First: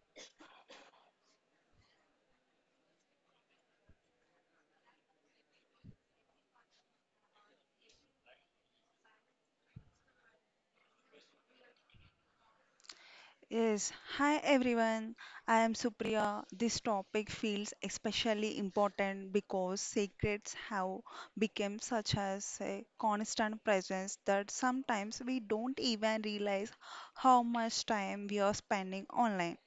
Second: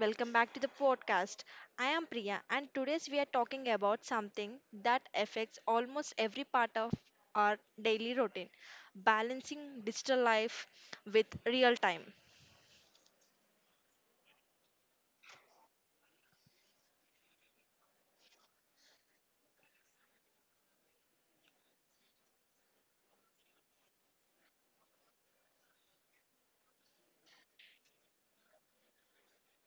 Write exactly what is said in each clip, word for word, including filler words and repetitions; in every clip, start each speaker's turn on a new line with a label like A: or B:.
A: welcome back to the podcast. I am Priya and today we are talking about something that affects almost every part of our daily routine, balancing digital life with real time.
B: Yes, hi everyone. I am Supriya. This topic feels especially important because secrets have become such as a constant presence that sometimes we don't even realize how much time we are spending online.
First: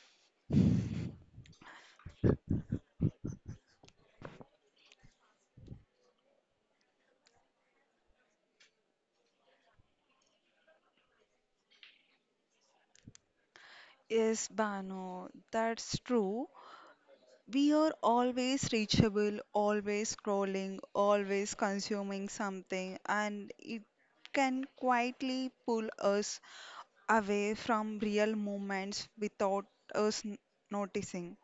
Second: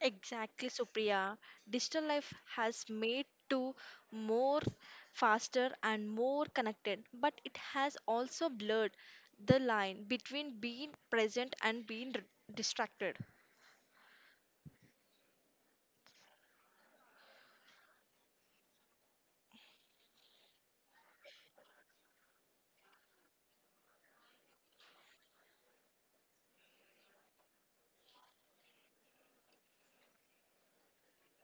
A: Exactly, Supriya. Digital life has made to more faster and more connected, but it has also blurred the line between being present and being r- distracted.
B: Yes, Bano, that's true. We are always reachable, always scrolling, always consuming something, and it can quietly pull us away from real moments without us n- noticing.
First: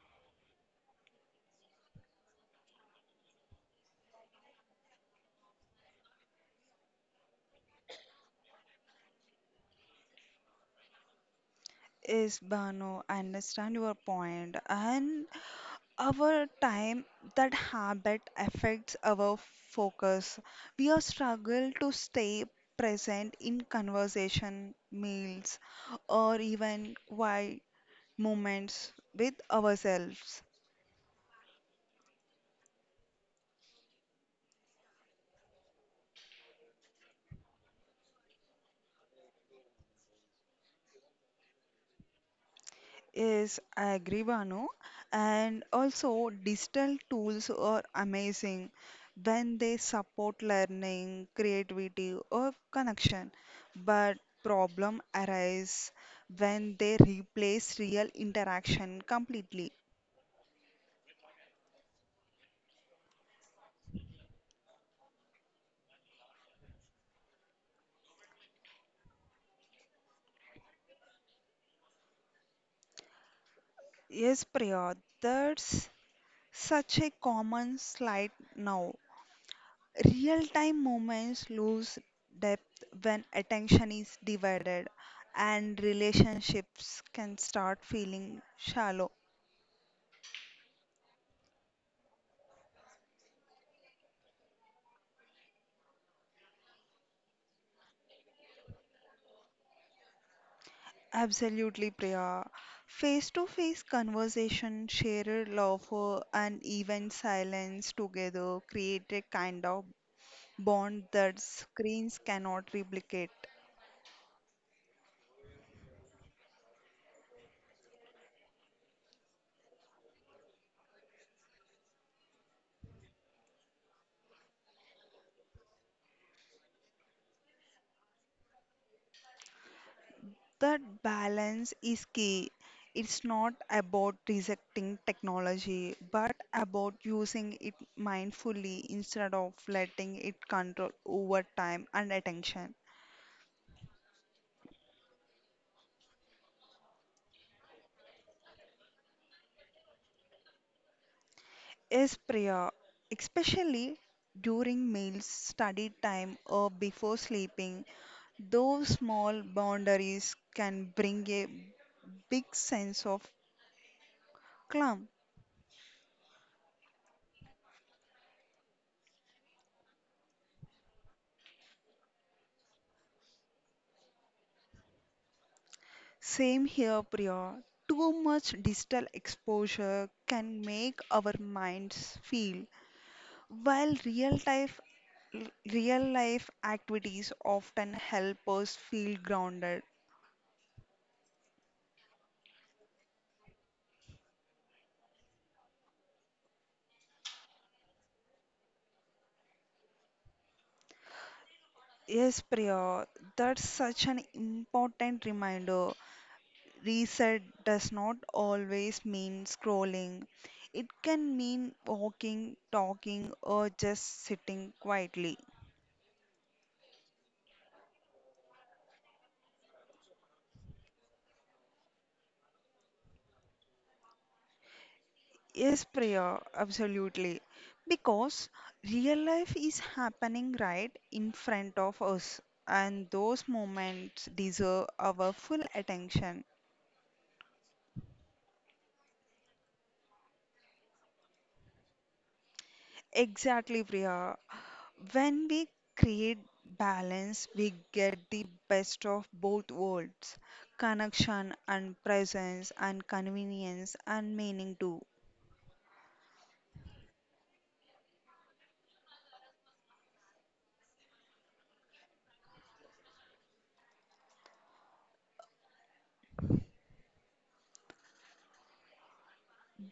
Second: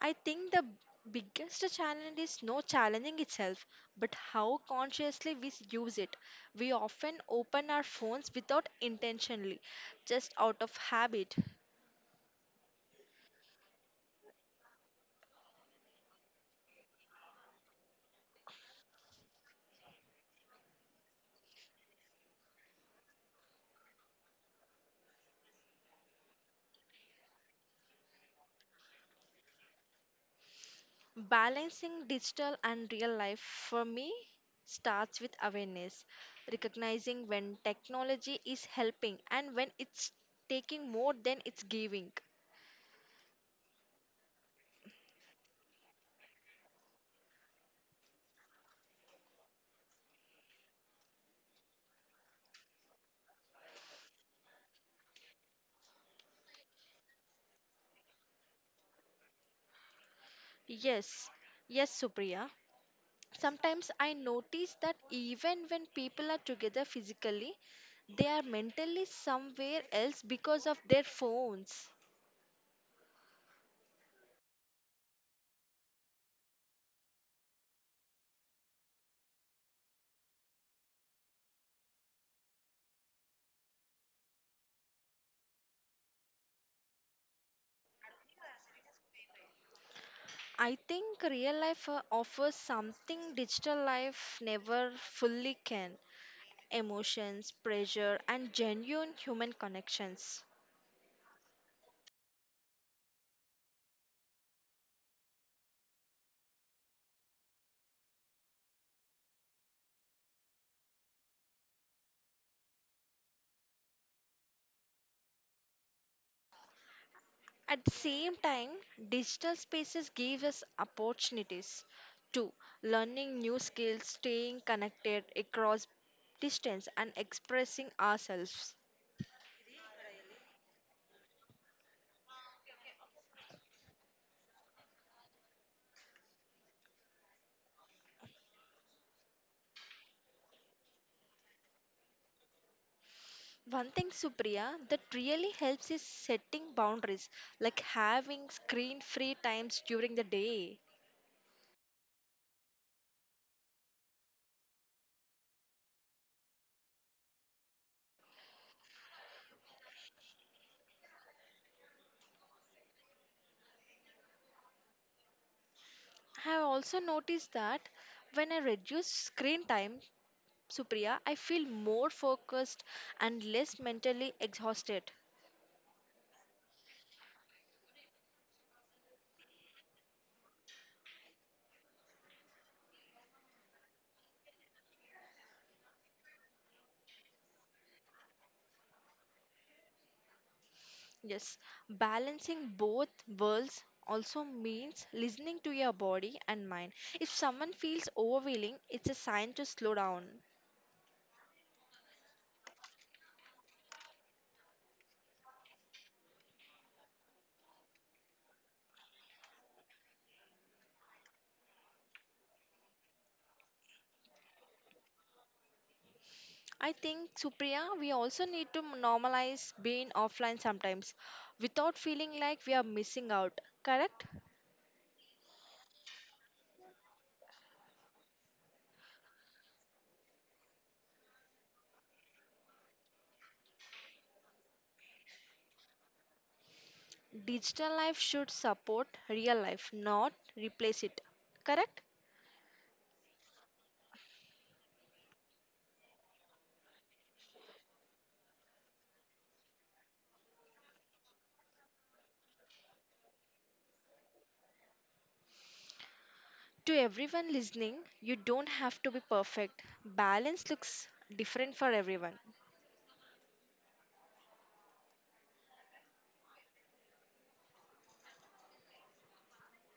A: I think the biggest challenge is not challenging itself, but how consciously we use it. We often open our phones without intentionally, just out of habit.
B: Yes, Bano, I understand your point. And our time, that habit affects our focus. We are struggle to stay present in conversation, meals, or even quiet moments with ourselves.
A: Balancing digital and real life for me starts with awareness, recognizing when technology is helping and when it's taking more than it's giving.
B: Yes, I agree, Banu. And also, digital tools are amazing when they support learning, creativity, or connection. But problem arise when they replace real interaction completely.
A: Yes, yes, Supriya. Sometimes I notice that even when people are together physically, they are mentally somewhere else because of their phones.
B: Yes, Priya, that's such a common slide now. Real time moments lose depth when attention is divided, and relationships can start feeling shallow.
A: I think real life uh, offers something digital life never fully can emotions, pressure, and genuine human connections.
B: Absolutely, Priya. Face to face conversation, shared laughter, and even silence together create a kind of bond that screens cannot replicate.
A: At the same time, digital spaces give us opportunities to learning new skills, staying connected across distance, and expressing ourselves.
B: That balance is key. It's not about rejecting technology, but about using it mindfully instead of letting it control over time and attention.
A: One thing, Supriya, that really helps is setting boundaries, like having screen free times during the day.
B: Yes, Priya, especially during meals, study time, or before sleeping, those small boundaries can bring a big sense of calm.
A: I have also noticed that when I reduce screen time, Supriya, I feel more focused and less mentally exhausted.
B: Same here, Priya. Too much digital exposure can make our minds feel, while real life real life activities often help us feel grounded.
A: Yes, balancing both worlds also means listening to your body and mind. If someone feels overwhelming, it's a sign to slow down.
B: Yes, Priya, that's such an important reminder. Reset does not always mean scrolling. It can mean walking, talking, or just sitting quietly.
A: I think, Supriya, we also need to normalize being offline sometimes without feeling like we are missing out, correct?
B: Yes, Priya, absolutely. Because real life is happening right in front of us, and those moments deserve our full attention.
A: Digital life should support real life, not replace it, correct?
B: Exactly, Priya. When we create balance, we get the best of both worlds connection and presence, and convenience and meaning too.
A: To everyone listening, you don't have to be perfect. Balance looks different for everyone.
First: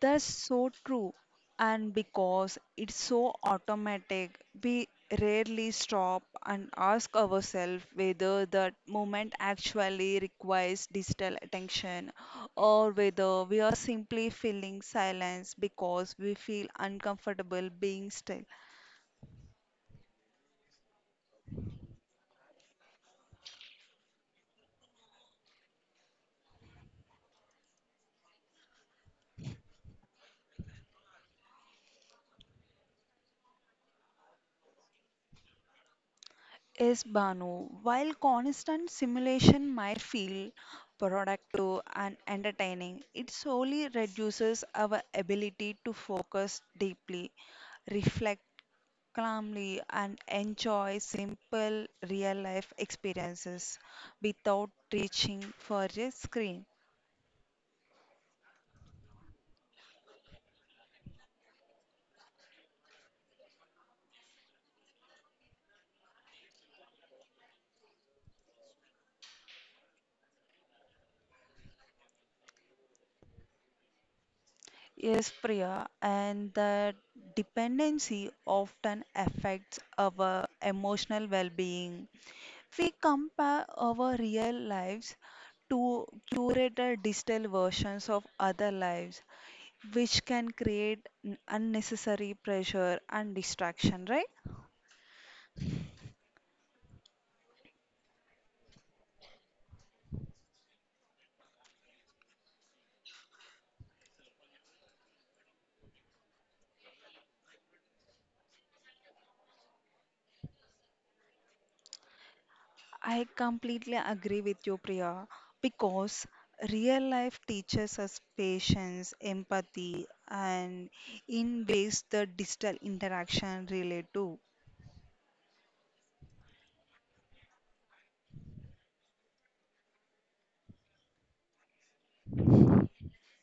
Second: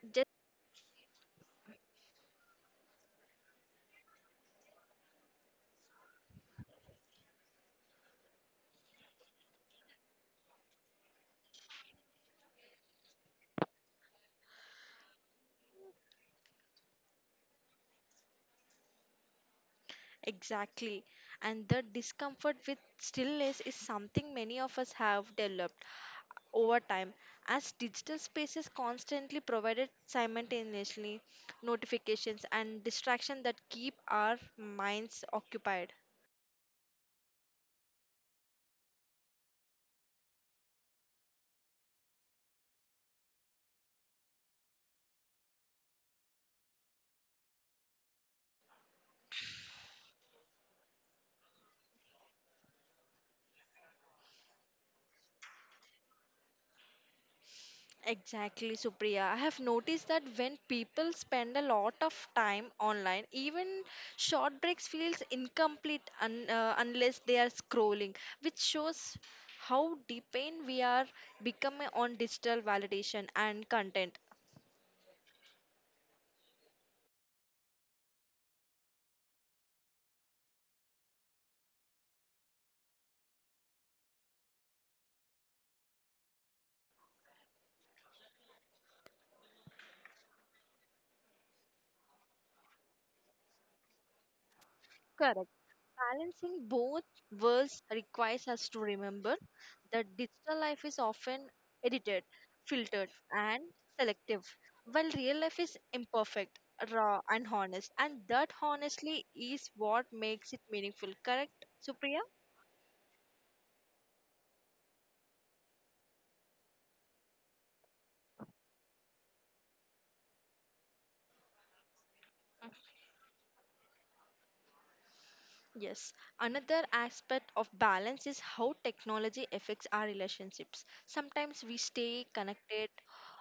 B: That's so true. And because it's so automatic, we rarely stop and ask ourselves whether that moment actually requires digital attention or whether we are simply feeling silence because we feel uncomfortable being still.
A: Exactly. And the discomfort with stillness is something many of us have developed over time. As digital spaces constantly provided simultaneously notifications and distraction that keep our minds occupied.
B: Yes, Banu. While constant simulation might feel productive and entertaining, it solely reduces our ability to focus deeply, reflect calmly, and enjoy simple real life experiences without reaching for a screen.
A: Exactly, Supriya. I have noticed that when people spend a lot of time online, even short breaks feels incomplete un, uh, unless they are scrolling, which shows how dependent we are becoming on digital validation and content.
B: Yes, Priya, and the dependency often affects our emotional well being. We compare our real lives to curated digital versions of other lives, which can create n- unnecessary pressure and distraction, right?
A: Correct. Balancing both worlds requires us to remember that digital life is often edited, filtered, and selective, while real life is imperfect, raw, and honest. And that honestly is what makes it meaningful. Correct, Supriya?
B: I completely agree with you, Priya, because real life teaches us patience, empathy, and in ways the digital interaction relate to.
A: Yes, another aspect of balance is how technology affects our relationships. Sometimes we stay connected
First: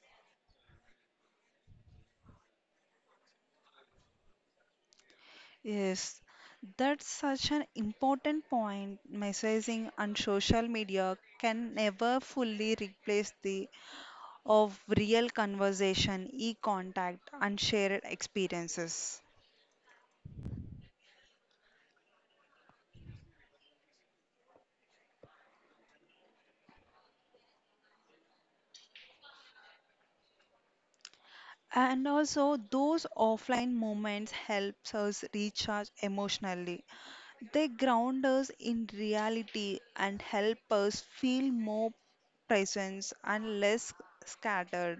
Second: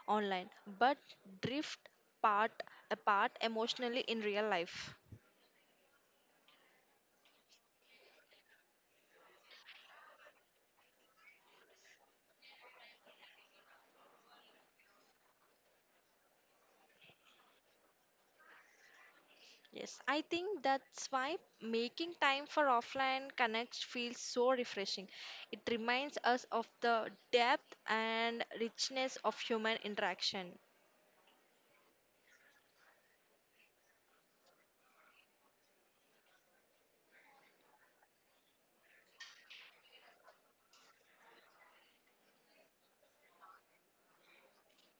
A: online but drift part apart emotionally in real life.
B: Yes, that's such an important point. Messaging and social media can never fully replace the of real conversation, e-contact, and shared experiences.
A: Yes, I think that's why making time for offline connects feels so refreshing. It reminds us of the depth and richness of human interaction.
B: And also, those offline moments helps us recharge emotionally. They ground us in reality and help us feel more presence and less scattered.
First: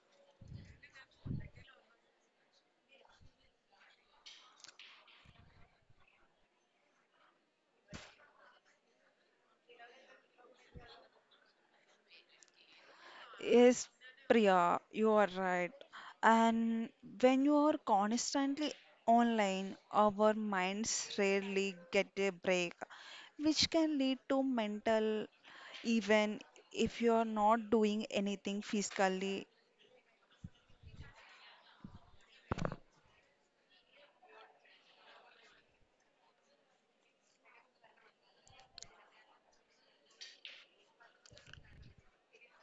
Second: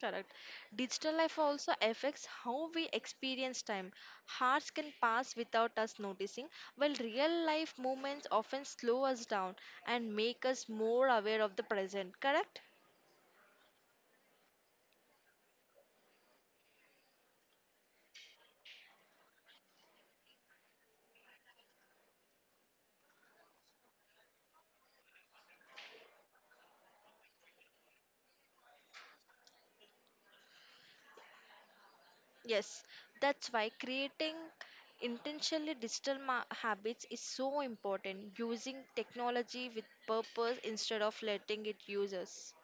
A: Correct. Digital life also affects how we experience time. Hours can pass without us noticing, while real life moments often slow us down and make us more aware of the present. Correct?
B: Yes, Priya, you are right. And when you are constantly online, our minds rarely get a break, which can lead to mental even if you are not doing anything physically.
A: Yes. That's why creating intentionally digital ma- habits is so important. Using technology with purpose instead of letting it use us.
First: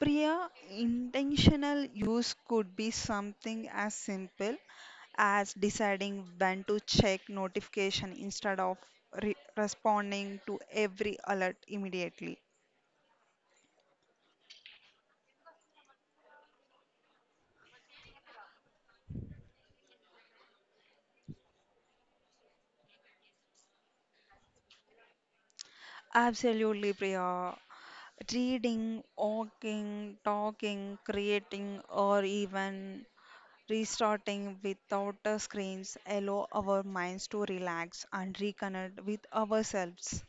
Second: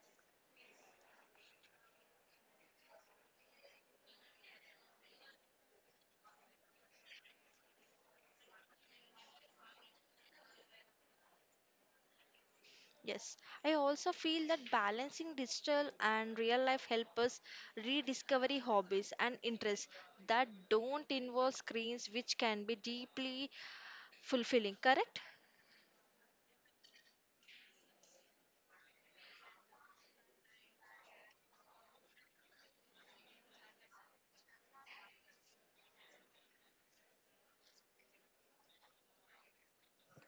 B: Priya, intentional use could be something as simple as deciding when to check notification instead of re- responding to every alert immediately.
A: Yes, I also feel that balancing digital and real life help us rediscovery hobbies and interests that don't involve screens, which can be deeply fulfilling. Correct?
B: Absolutely, Priya. Reading, walking, talking, creating, or even restarting without the screens allow our minds to relax and reconnect with ourselves.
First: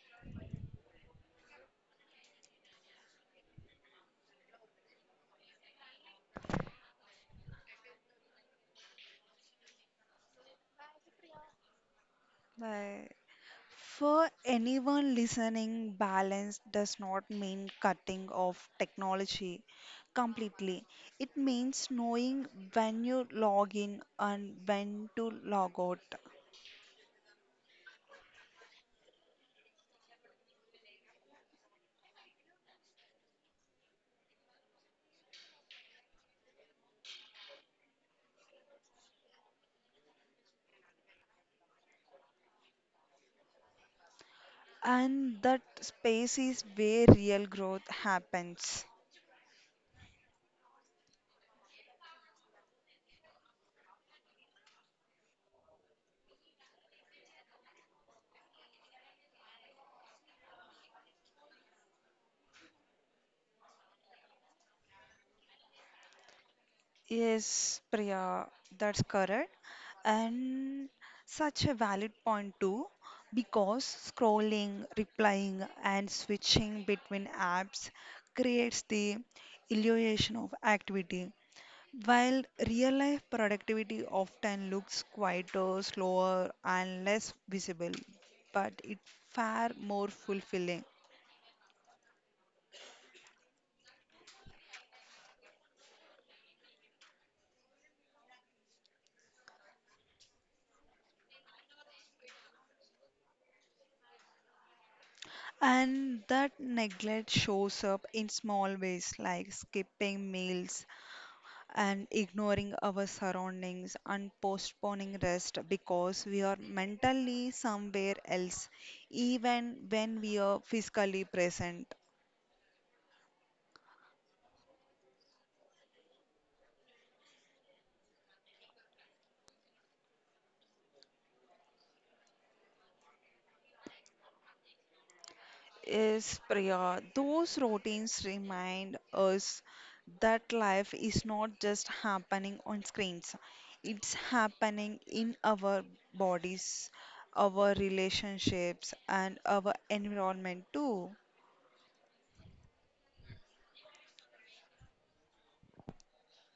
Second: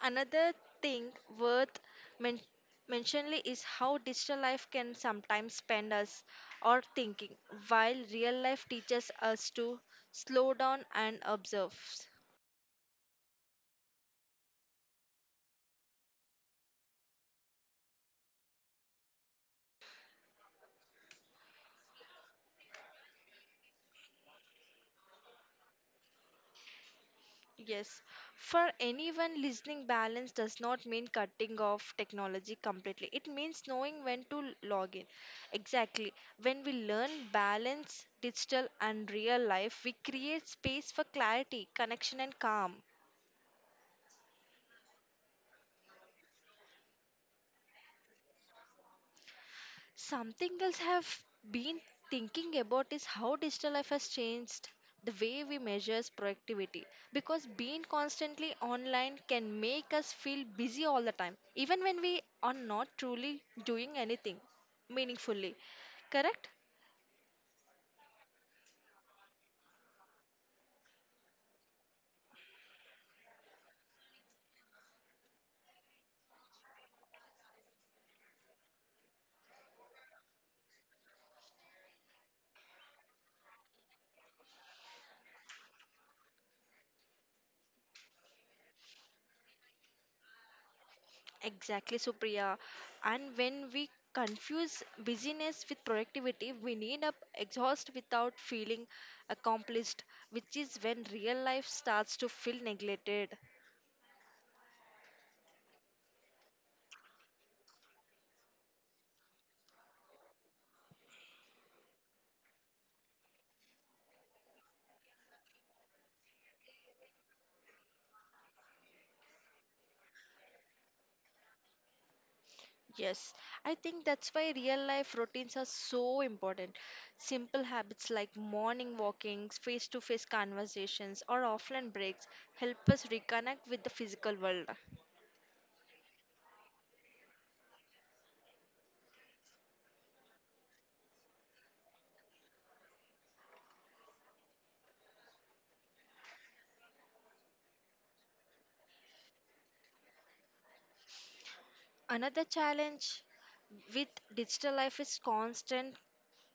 A: Another thing worth men- mentioning is how digital life can sometimes spend us or thinking, while real life teaches us to slow down and observe.
B: Bye. For anyone listening, balance does not mean cutting off technology completely. It means knowing when you log in and when to log out.
A: Yes, for anyone listening, balance does not mean cutting off technology completely. It means knowing when to l- log in. Exactly. When we learn balance, digital and real life, we create space for clarity, connection, and calm.
B: And that space is where real growth happens.
A: Something else I've been thinking about is how digital life has changed the way we measure productivity because being constantly online can make us feel busy all the time even when we are not truly doing anything meaningfully, correct?
B: Yes, Priya, that's correct. And such a valid point too, because scrolling, replying, and switching between apps creates the illusion of activity, while real life productivity often looks quieter, slower, and less visible, but it far more fulfilling.
A: Exactly, Supriya. And when we confuse busyness with productivity we need up exhaust without feeling accomplished, which is when real life starts to feel neglected.
B: And that neglect shows up in small ways like skipping meals, and ignoring our surroundings and postponing rest because we are mentally somewhere else, even when we are physically present.
A: Yes, I think that's why real life routines are so important. Simple habits like morning walkings, face to face conversations, or offline breaks help us reconnect with the physical world.
B: Yes, Priya, those routines remind us that life is not just happening on screens, it's happening in our bodies, our relationships, and our environment too.
A: Another challenge with digital life is constant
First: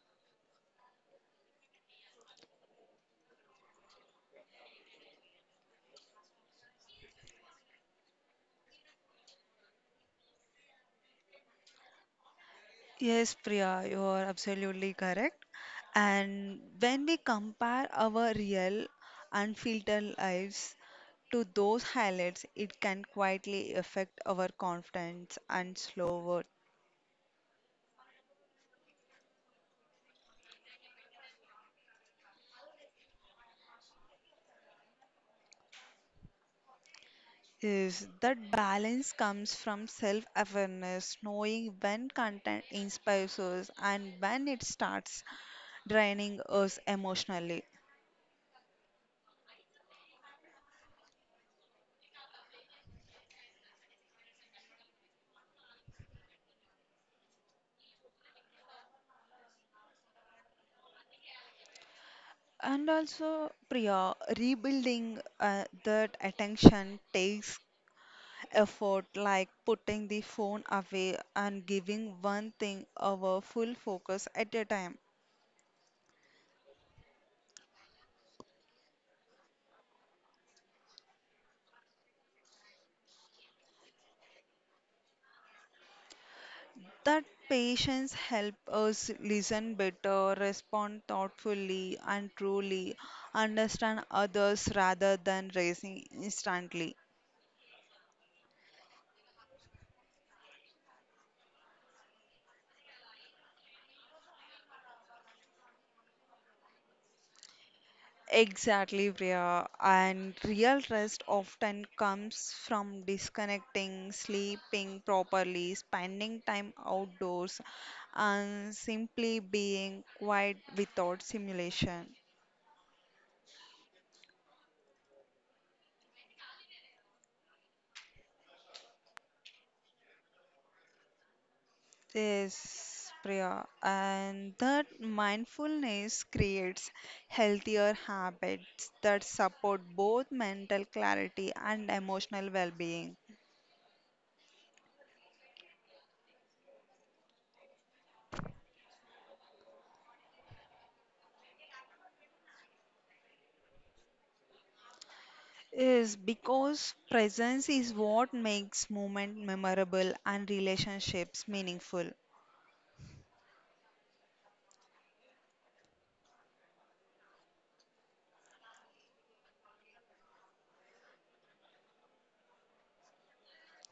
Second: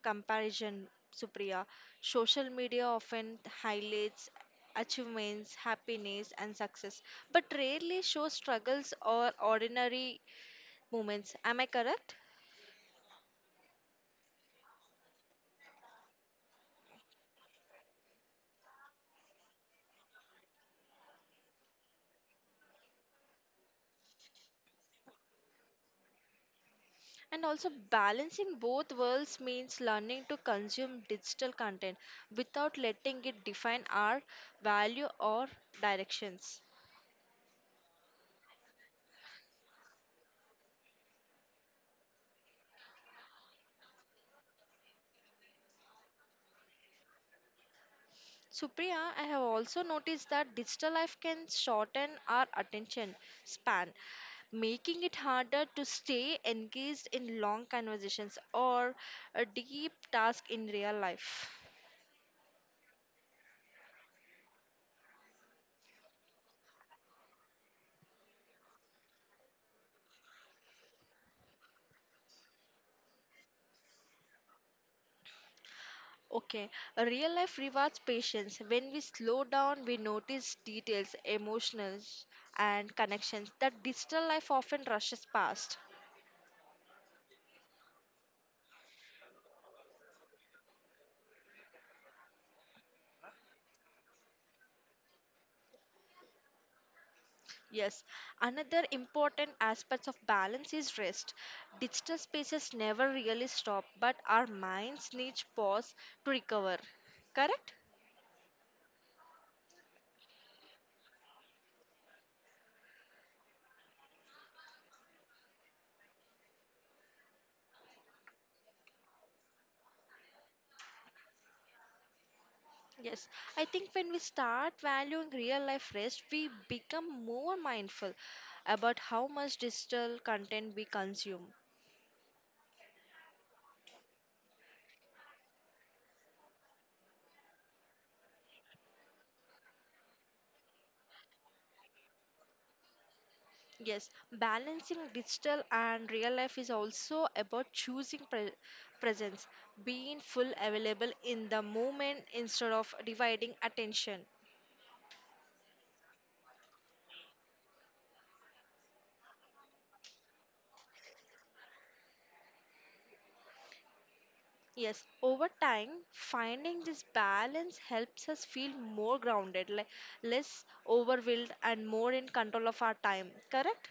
A: comparison, Supriya. Social media often highlights achievements, happiness, and success, but rarely shows struggles or ordinary moments. Am I correct?
B: Yes, Priya, you are absolutely correct. And when we compare our real, unfiltered lives to those highlights, it can quietly affect our confidence and slow worth.
A: And also, balancing both worlds means learning to consume digital content without letting it define our value or directions.
B: Yes, that balance comes from self-awareness, knowing when content inspires us and when it starts draining us emotionally.
A: Supriya, I have also noticed that digital life can shorten our attention span, making it harder to stay engaged in long conversations or a deep task in real life.
B: And also, Priya, rebuilding uh, that attention takes effort like putting the phone away and giving one thing our full focus at a time.
A: Okay, a real life rewards patience. When we slow down, we notice details, emotions, and connections that digital life often rushes past.
B: That patience help us listen better, respond thoughtfully and truly, understand others rather than racing instantly.
A: Yes, another important aspect of balance is rest. Digital spaces never really stop, but our minds need pause to recover. Correct?
B: Exactly, Priya. And real rest often comes from disconnecting, sleeping properly, spending time outdoors, and simply being quiet without simulation.
A: Yes, I think when we start valuing real life rest, we become more mindful about how much digital content we consume.
B: Yes, Priya. And that mindfulness creates healthier habits that support both mental clarity and emotional well being.
A: Yes, balancing digital and real life is also about choosing pre- presence, being full available in the moment instead of dividing attention.
B: Is because presence is what makes movement memorable and relationships meaningful.
A: Yes, over time, finding this balance helps us feel more grounded, like less overwhelmed, and more in control of our time. Correct?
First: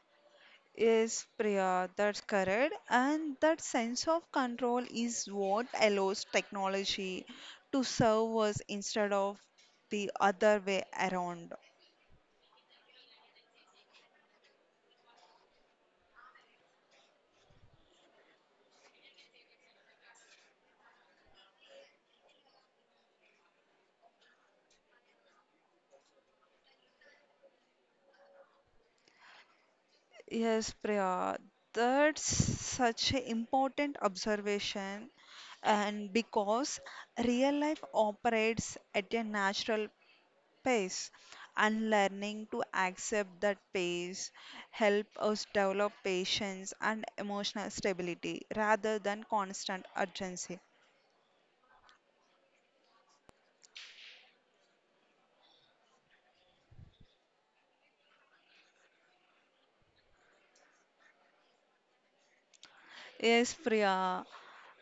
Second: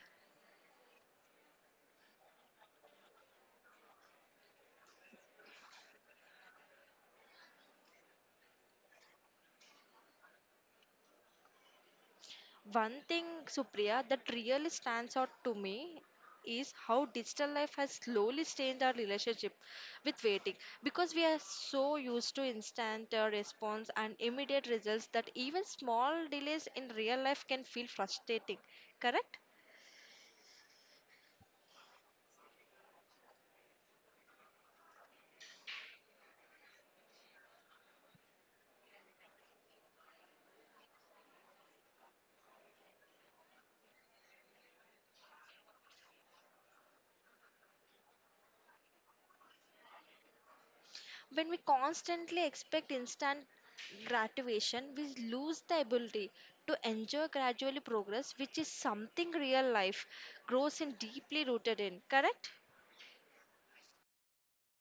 B: Yes, Priya, that's correct. And that sense of control is what allows technology to serve us instead of the other way around.
A: One thing, Supriya, that really stands out to me is how digital life has slowly changed our relationship with waiting because we are so used to instant uh, response and immediate results that even small delays in real life can feel frustrating, correct?
B: Yes, Priya, that's such an important observation. And because real life operates at a natural pace and learning to accept that pace help us develop patience and emotional stability rather than constant urgency.
A: When we constantly expect instant gratification, we lose the ability to enjoy gradually progress, which is something real life grows in deeply rooted in, correct?
B: Yes, Priya,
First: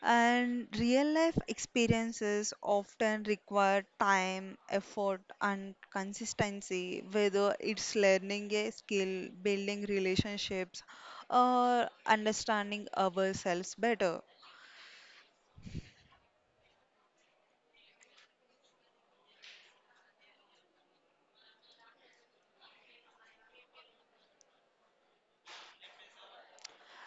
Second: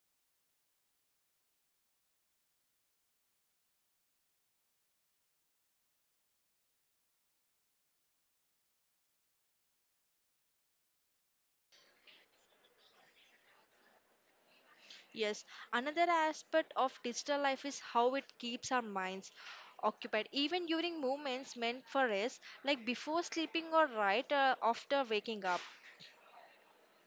B: and real life experiences often require time, effort, and consistency, whether it's learning a skill, building relationships, or understanding ourselves better.
A: Yes, another aspect of digital life is how it keeps our minds occupied, even during moments meant for rest, like before sleeping or right uh, after waking up.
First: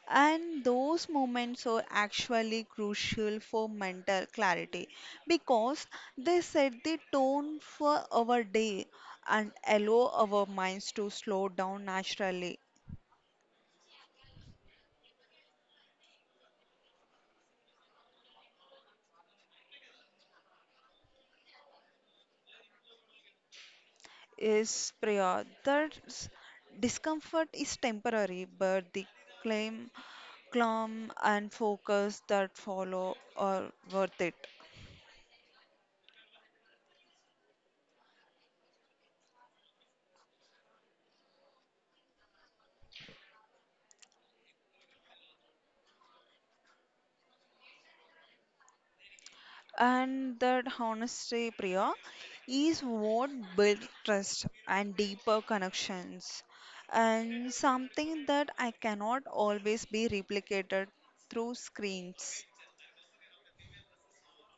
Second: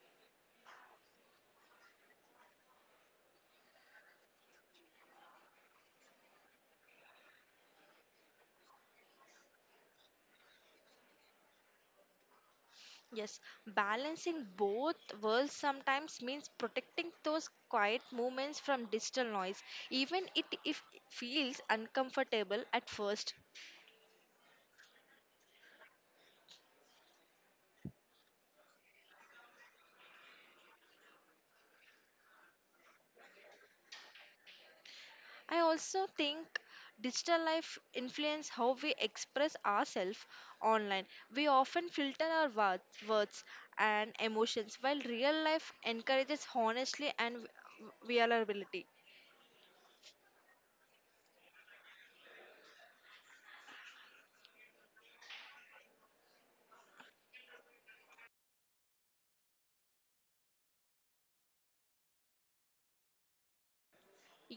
B: And those moments are actually crucial for mental clarity because they set the tone for our day and allow our minds to slow down naturally.
A: Yes, balancing both worlds sometimes means protecting those quiet moments from digital noise, even it if it feels uncomfortable at first.
B: Is Priya, that discomfort is temporary, but the claim, calm, and focus that follow are worth it.
A: I also think digital life influence how we express ourselves online. We often filter our wo- words and emotions while real life encourages honesty and v- vulnerability.
B: And that honesty, Priya, is what builds trust and deeper connections, and something that I cannot always be replicated through screens.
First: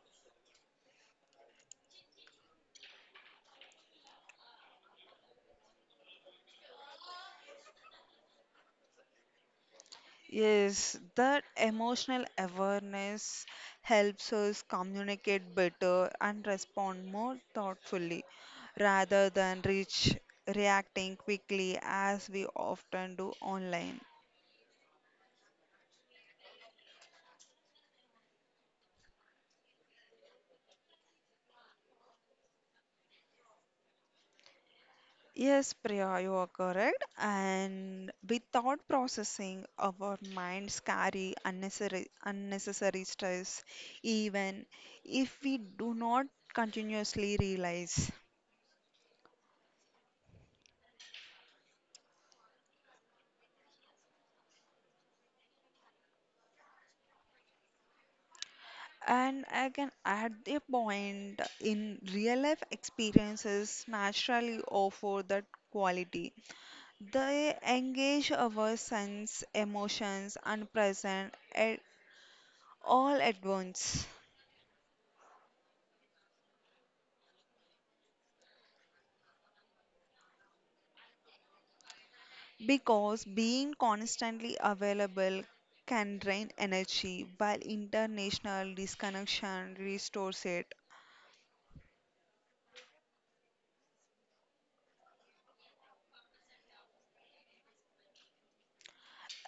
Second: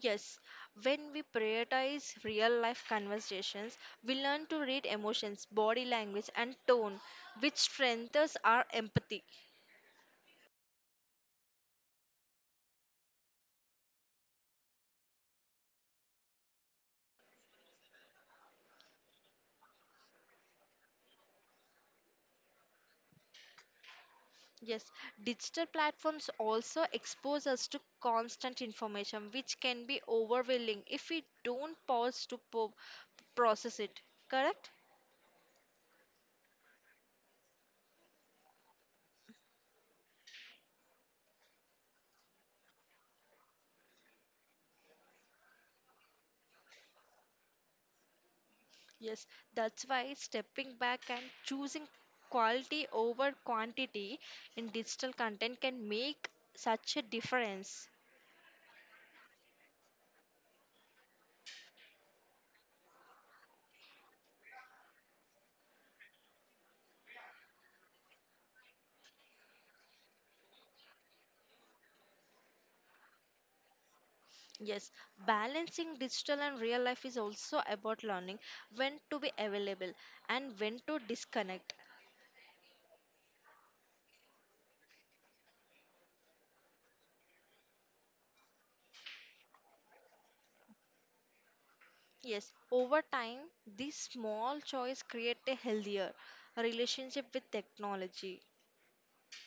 A: Yes, when we prioritize real life conversations, we learn to read emotions, body language and tone which strengthens our empathy.
B: Yes, that emotional awareness helps us communicate better and respond more thoughtfully rather than reach reacting quickly as we often do online.
A: Yes, digital platforms also expose us to constant information, which can be overwhelming if we don't pause to po- process it. Correct?
B: Yes, Priya, you are correct. And without processing, our minds carry unnecessary, unnecessary stress, even if we do not continuously realize.
A: Yes, that's why stepping back and choosing quality over quantity in digital content can make such a difference.
B: And I can add a point in real life experiences naturally offer that quality. They engage our sense, emotions, and present at all at once.
A: Yes, balancing digital and real life is also about learning when to be available and when to disconnect.
B: Because being constantly available can drain energy, while international disconnection restores it.
A: Yes, over time, these small choice create a healthier relationship with technology.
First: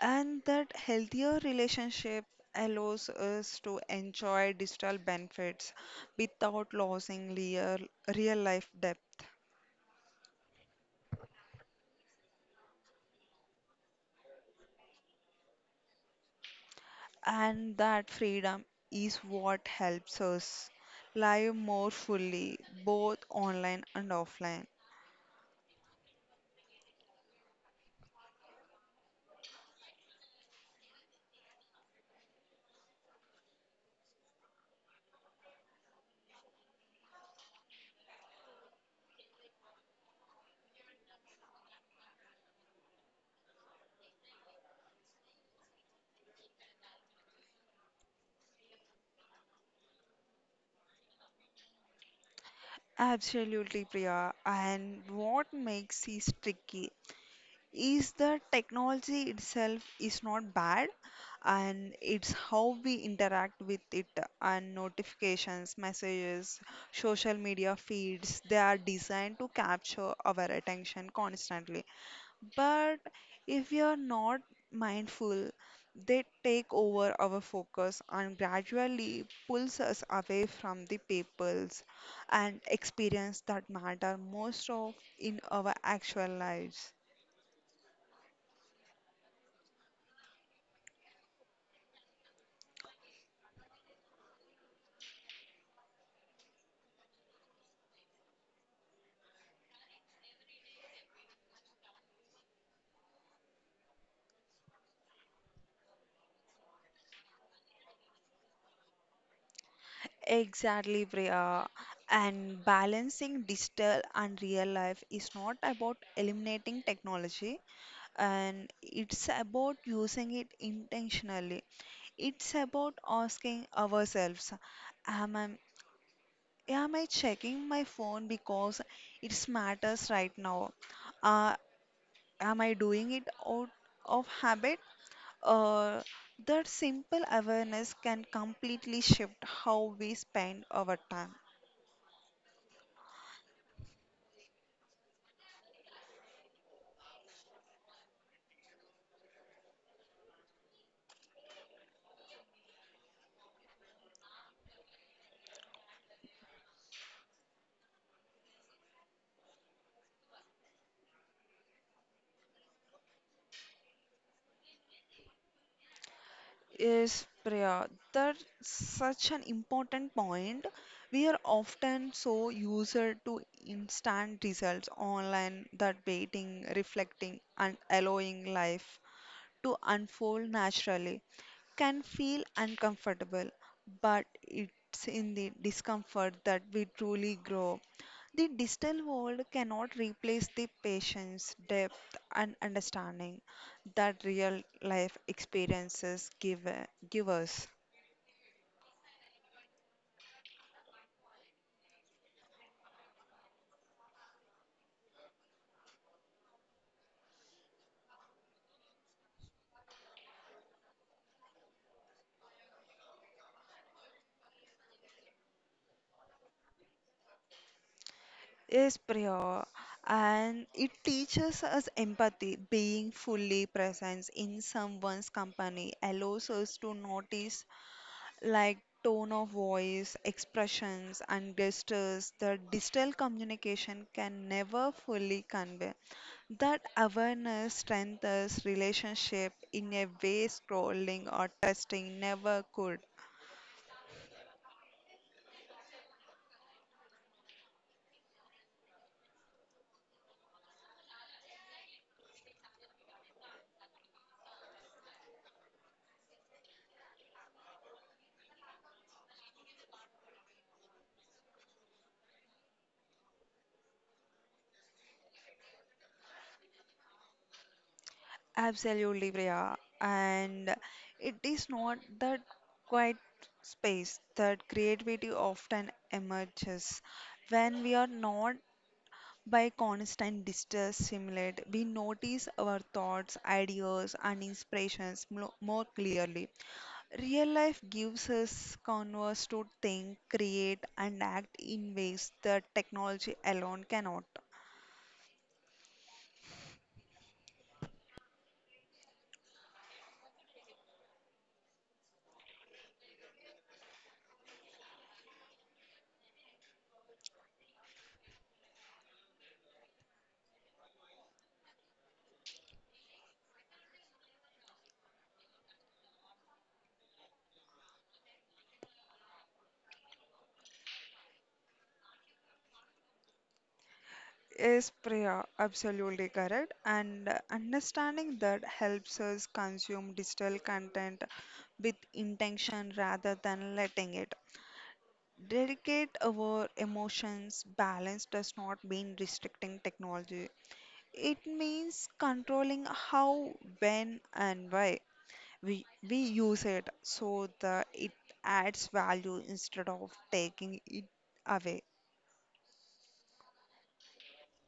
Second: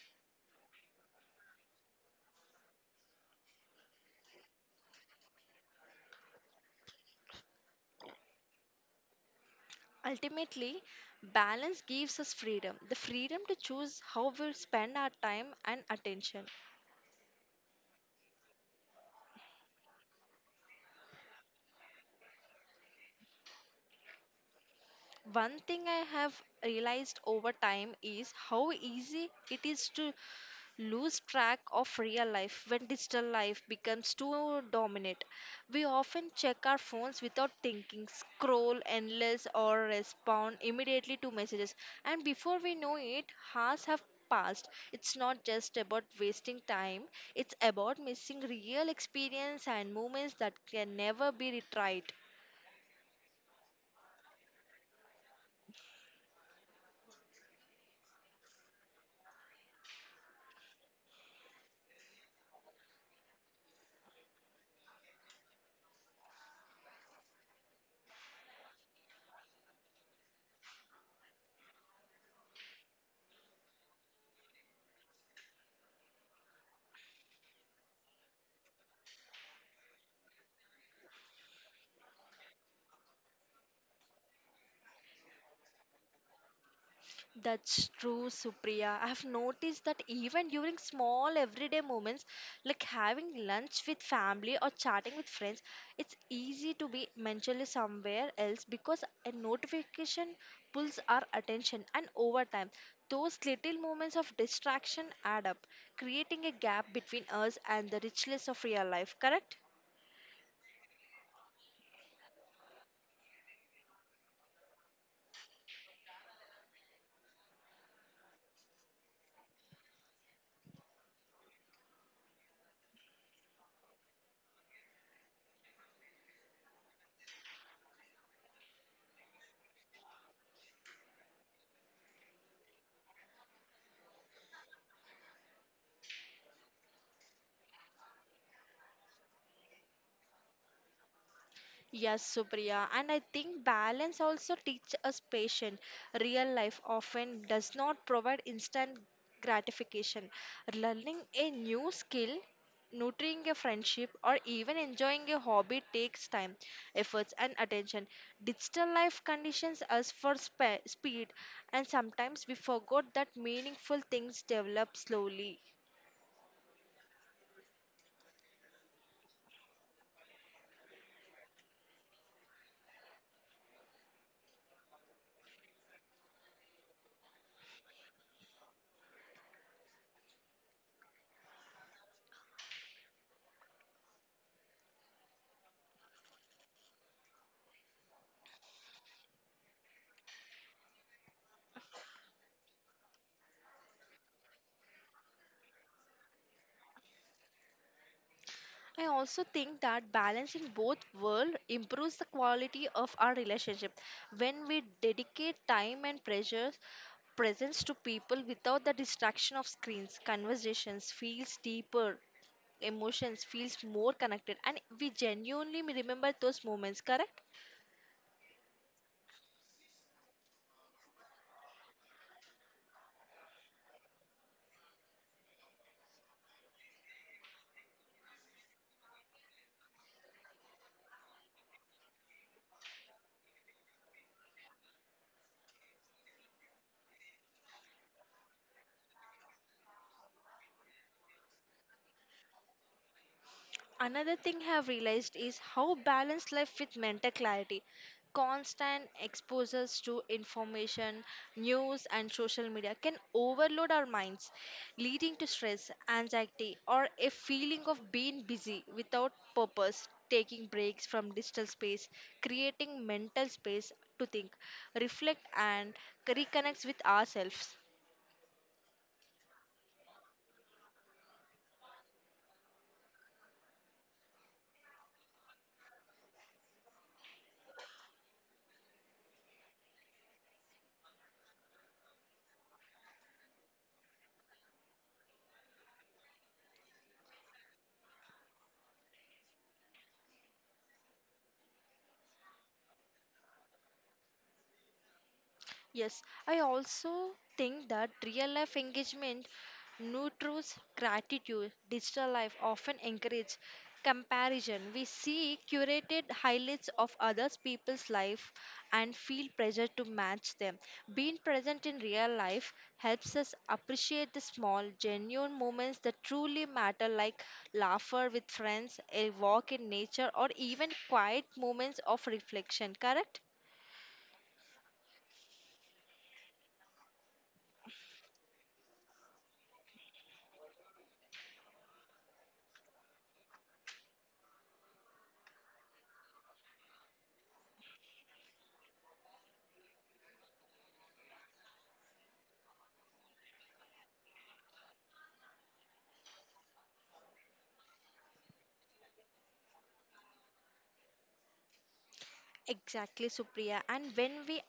B: And that healthier relationship allows us to enjoy digital benefits without losing real, real life depth.
A: Ultimately, balance gives us freedom the freedom to choose how we spend our time and attention.
B: And that freedom is what helps us live more fully, both online and offline.
A: One thing I have realized over time is how easy it is to lose track of real life when digital life becomes too dominant. We often check our phones without thinking, scroll endless, or respond immediately to messages, and before we know it, hours have passed. It's not just about wasting time, it's about missing real experience and moments that can never be retried.
B: Absolutely, Priya. And what makes this tricky is the technology itself is not bad and it's how we interact with it and notifications messages social media feeds they are designed to capture our attention constantly, but if we are not mindful they take over our focus and gradually pulls us away from the peoples and experience that matter most of in our actual lives.
A: That's true, Supriya. I've noticed that even during small everyday moments, like having lunch with family or chatting with friends, it's easy to be mentally somewhere else because a notification pulls our attention, and over time, those little moments of distraction add up, creating a gap between us and the richness of real life, correct?
B: Exactly, Priya. And balancing digital and real life is not about eliminating technology, and it's about using it intentionally. It's about asking ourselves, am I, am I checking my phone because it matters right now? Uh, am I doing it out of habit? Uh, that simple awareness can completely shift how we spend our time.
A: Yes, Supriya, and I think balance also teach us patience. Real life often does not provide instant gratification. Learning a new skill, nurturing a friendship, or even enjoying a hobby takes time, efforts, and attention. Digital life conditions us for spe- speed, and sometimes we forgot that meaningful things develop slowly.
B: Yes, Priya, that's such an important point. We are often so used to instant results online that waiting, reflecting, and allowing life to unfold naturally can feel uncomfortable, but it's in the discomfort that we truly grow. The digital world cannot replace the patience, depth, and understanding that real life experiences give, give us.
A: I also think that balancing both world improves the quality of our relationship when we dedicate time and pressures presence to people without the distraction of screens conversations feels deeper emotions feels more connected and we genuinely remember those moments, correct?
B: Yes, Priya, and it teaches us empathy. Being fully present in someone's company allows us to notice like tone of voice, expressions, and gestures that digital communication can never fully convey. That awareness strengthens relationship in a way scrolling or testing never could.
A: Another thing I have realized is how balance life with mental clarity. Constant exposures to information, news, and social media can overload our minds, leading to stress, anxiety, or a feeling of being busy without purpose. Taking breaks from digital space, creating mental space to think, reflect, and reconnect with ourselves.
B: Absolutely, Priya. And it is not that quiet space that creativity often emerges when we are not by constant distress stimulate, we notice our thoughts, ideas, and inspirations mo- more clearly. Real life gives us canvas to think, create, and act in ways that technology alone cannot.
A: Yes, I also think that real life engagement nurtures gratitude. Digital life often encourages comparison. We see curated highlights of others people's life and feel pressure to match them. Being present in real life helps us appreciate the small, genuine moments that truly matter, like laughter with friends, a walk in nature, or even quiet moments of reflection. Correct?
B: Yes, Priya, absolutely correct. And uh, understanding that helps us consume digital content with intention rather than letting it dedicate our emotions. Balance does not mean restricting technology, it means controlling how when and why we we use it so that it adds value instead of taking it away.
A: Exactly, Supriya. And when we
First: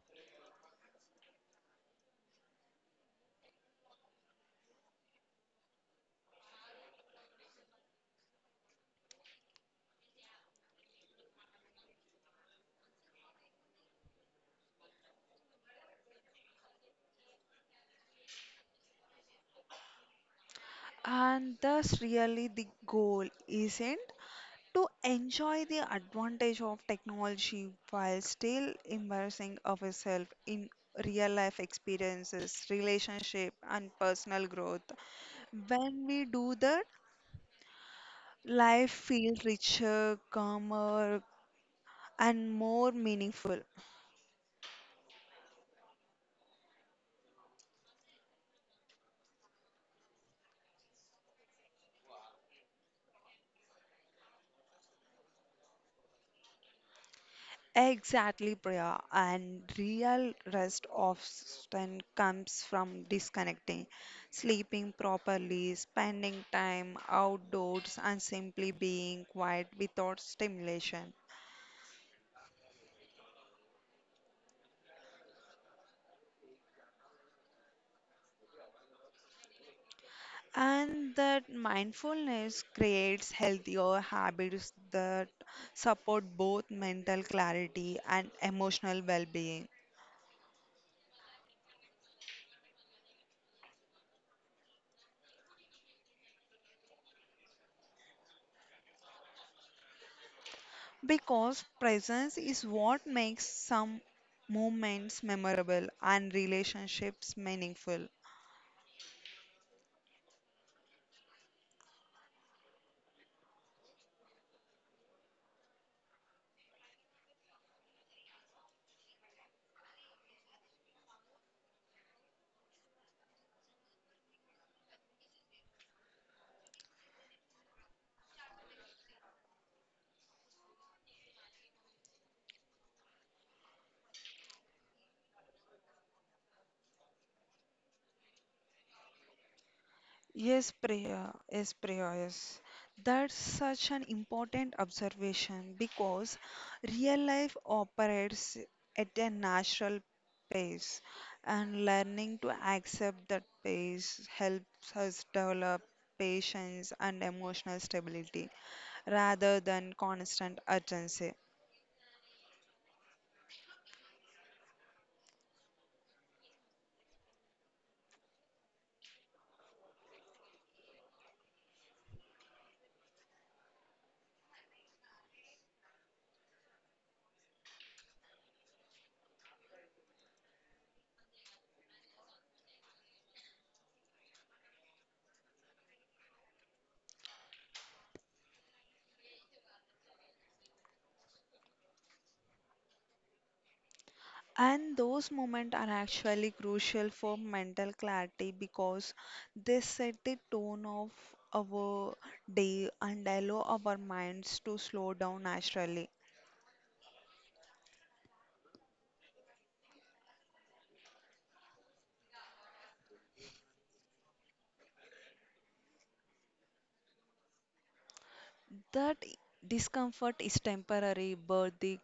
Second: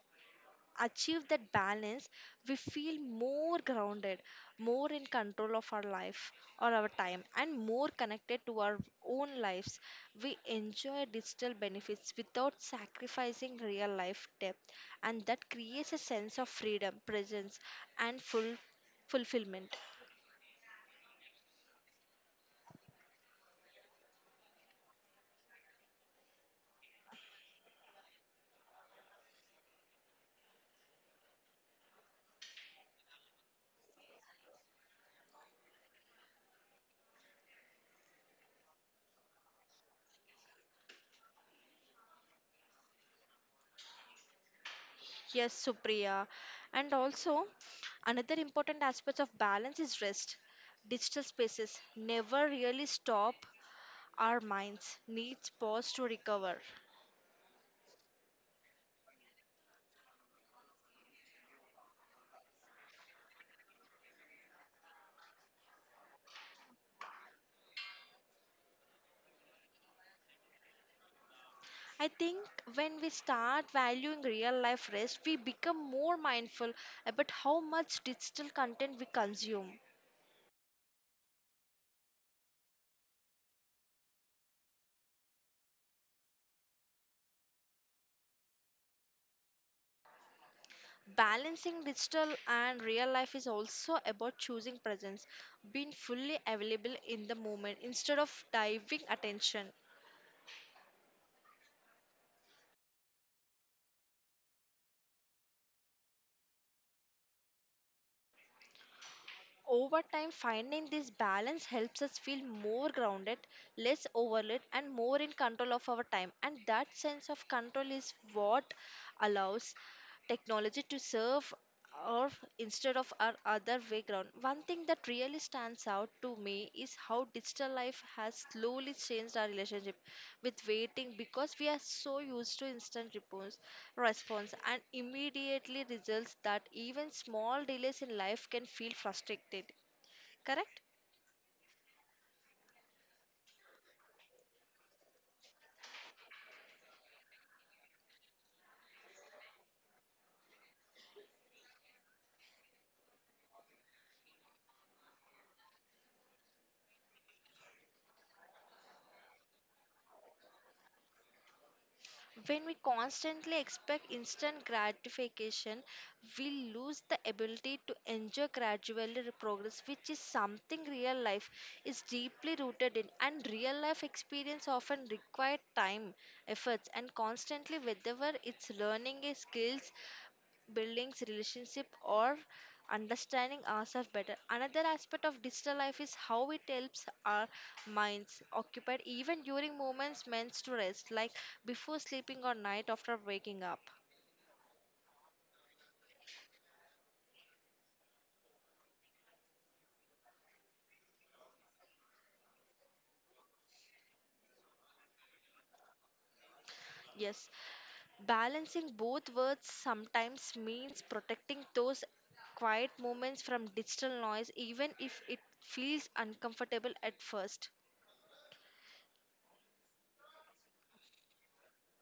A: achieve that balance, we feel more grounded, more in control of our life or our time, and more connected to our own lives. We enjoy digital benefits without sacrificing real life depth, and that creates a sense of freedom, presence, and full fulfillment.
B: And thus really the goal isn't to enjoy the advantage of technology while still immersing ourselves in real life experiences, relationship and personal growth. When we do that, life feels richer, calmer and more meaningful.
A: Yes, Supriya. And also, another important aspect of balance is rest. Digital spaces never really stop our minds needs pause to recover.
B: Exactly, Priya. And real rest often comes from disconnecting, sleeping properly, spending time outdoors, and simply being quiet without stimulation.
A: I think when we start valuing real life rest, we become more mindful about how much digital content we consume.
B: And that mindfulness creates healthier habits that support both mental clarity and emotional well being.
A: Balancing digital and real life is also about choosing presence, being fully available in the moment instead of diving attention.
B: Because presence is what makes some moments memorable and relationships meaningful.
A: Over time, finding this balance helps us feel more grounded, less overloaded, and more in control of our time. And that sense of control is what allows technology to serve or instead of our other way ground. One thing that really stands out to me is how digital life has slowly changed our relationship with waiting because we are so used to instant repos- response and immediately results that even small delays in life can feel frustrated.
B: Yes,
A: Correct?
B: Priya. Yes, Priya. Yes. That's such an important observation because real life operates at a natural pace, and learning to accept that pace helps us develop patience and emotional stability rather than constant urgency.
A: When we constantly expect instant gratification, we lose the ability to enjoy gradually progress, which is something real life is deeply rooted in. And real life experience often require time, efforts, and constantly, whether it's learning a skills, buildings relationship or understanding ourselves better another aspect of digital life is how it helps our minds occupied even during moments meant to rest like before sleeping or night after waking up.
B: And those moments are actually crucial for mental clarity because they set the tone of our day and allow our minds to slow down naturally.
A: Yes, balancing both words sometimes means protecting those quiet moments from digital noise even if it feels uncomfortable at first.
B: That discomfort is temporary, but the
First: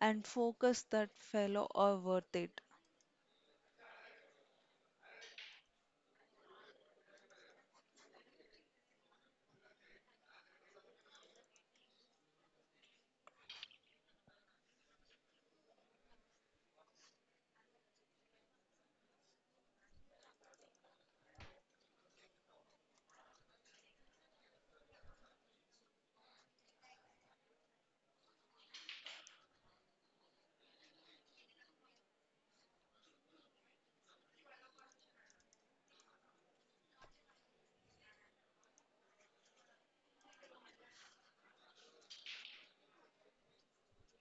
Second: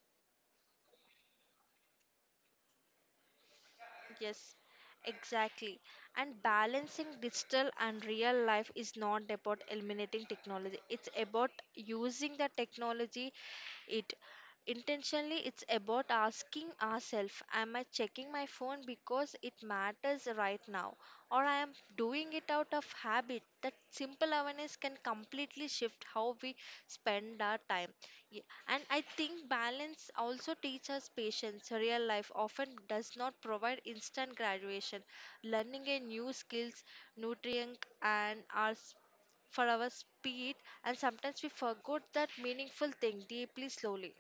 B: and focus that fellow are worth it.
A: Yes, exactly. And balancing digital and real life is not about eliminating technology. It's about using the technology it intentionally. It's about asking ourselves, am I checking my phone because it matters right now? Or I am doing it out of habit. That simple awareness can completely shift how we spend our time. Ye- And I think balance also teaches us patience. Real life often does not provide instant graduation. Learning a new skills, nutrient and our s- for our speed and sometimes we forgot that meaningful thing deeply slowly.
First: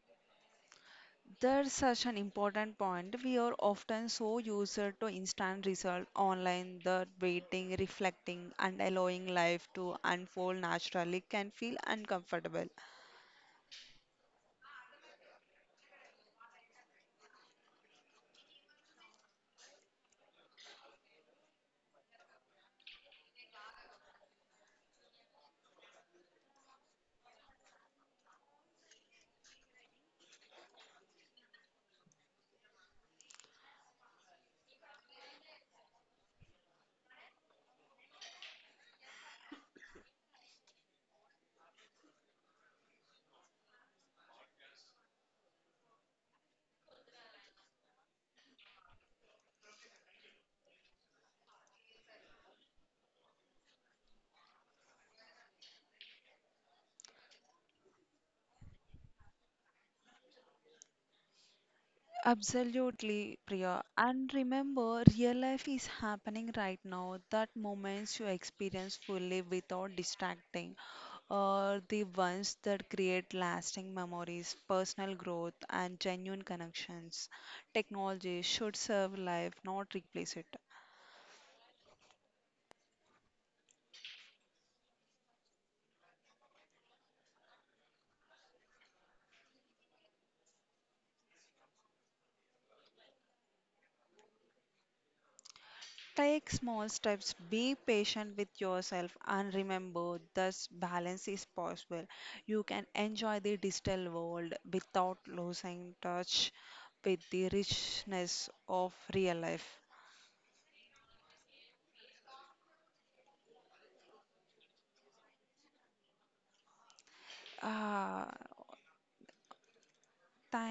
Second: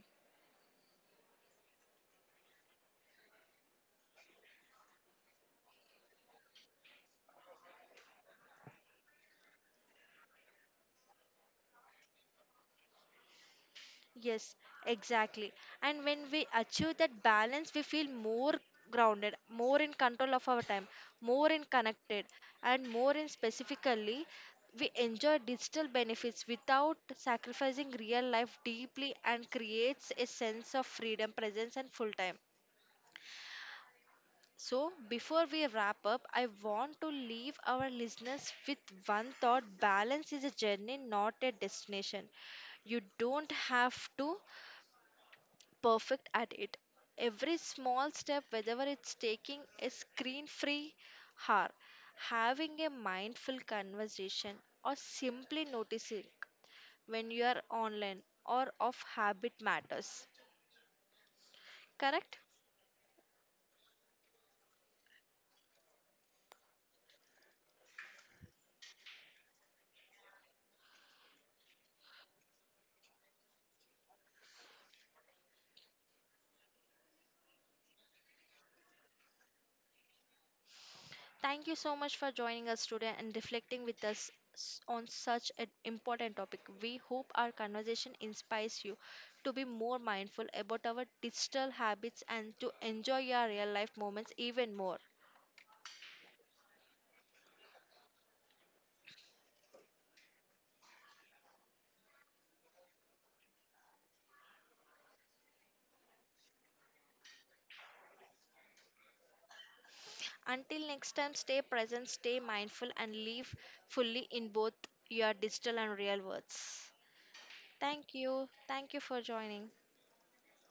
B: That's such an important point. We are often so used to instant result online that waiting, reflecting, and allowing life to unfold naturally can feel uncomfortable.
A: Yes, exactly. And when we achieve that balance, we feel more grounded, more in control of our time, more in connected, and more in specifically, we enjoy digital benefits without sacrificing real life deeply and creates a sense of freedom, presence, and full time. So, before we wrap up, I want to leave our listeners with one thought balance is a journey, not a destination. You don't have to perfect at it. Every small step, whether it's taking a screen free hour, having a mindful conversation, or simply noticing when you are online or of habit matters. Correct?
B: Absolutely, Priya. And remember, real life is happening right now. That moments you experience fully without distracting are the ones that create lasting memories, personal growth, and genuine connections. Technology should serve life, not replace it.
A: Thank you so much for joining us today and reflecting with us s- on such an important topic. We hope our conversation inspires you to be more mindful about our digital habits and to enjoy your real life moments even more.
B: Take small steps, be patient with yourself, and remember this balance is possible. You can enjoy the digital world without losing touch with the richness of real life.
A: Until next time, stay present, stay mindful, and live fully in both your digital and real worlds. Thank
B: Ah,
A: you. Thank you for joining.
B: thank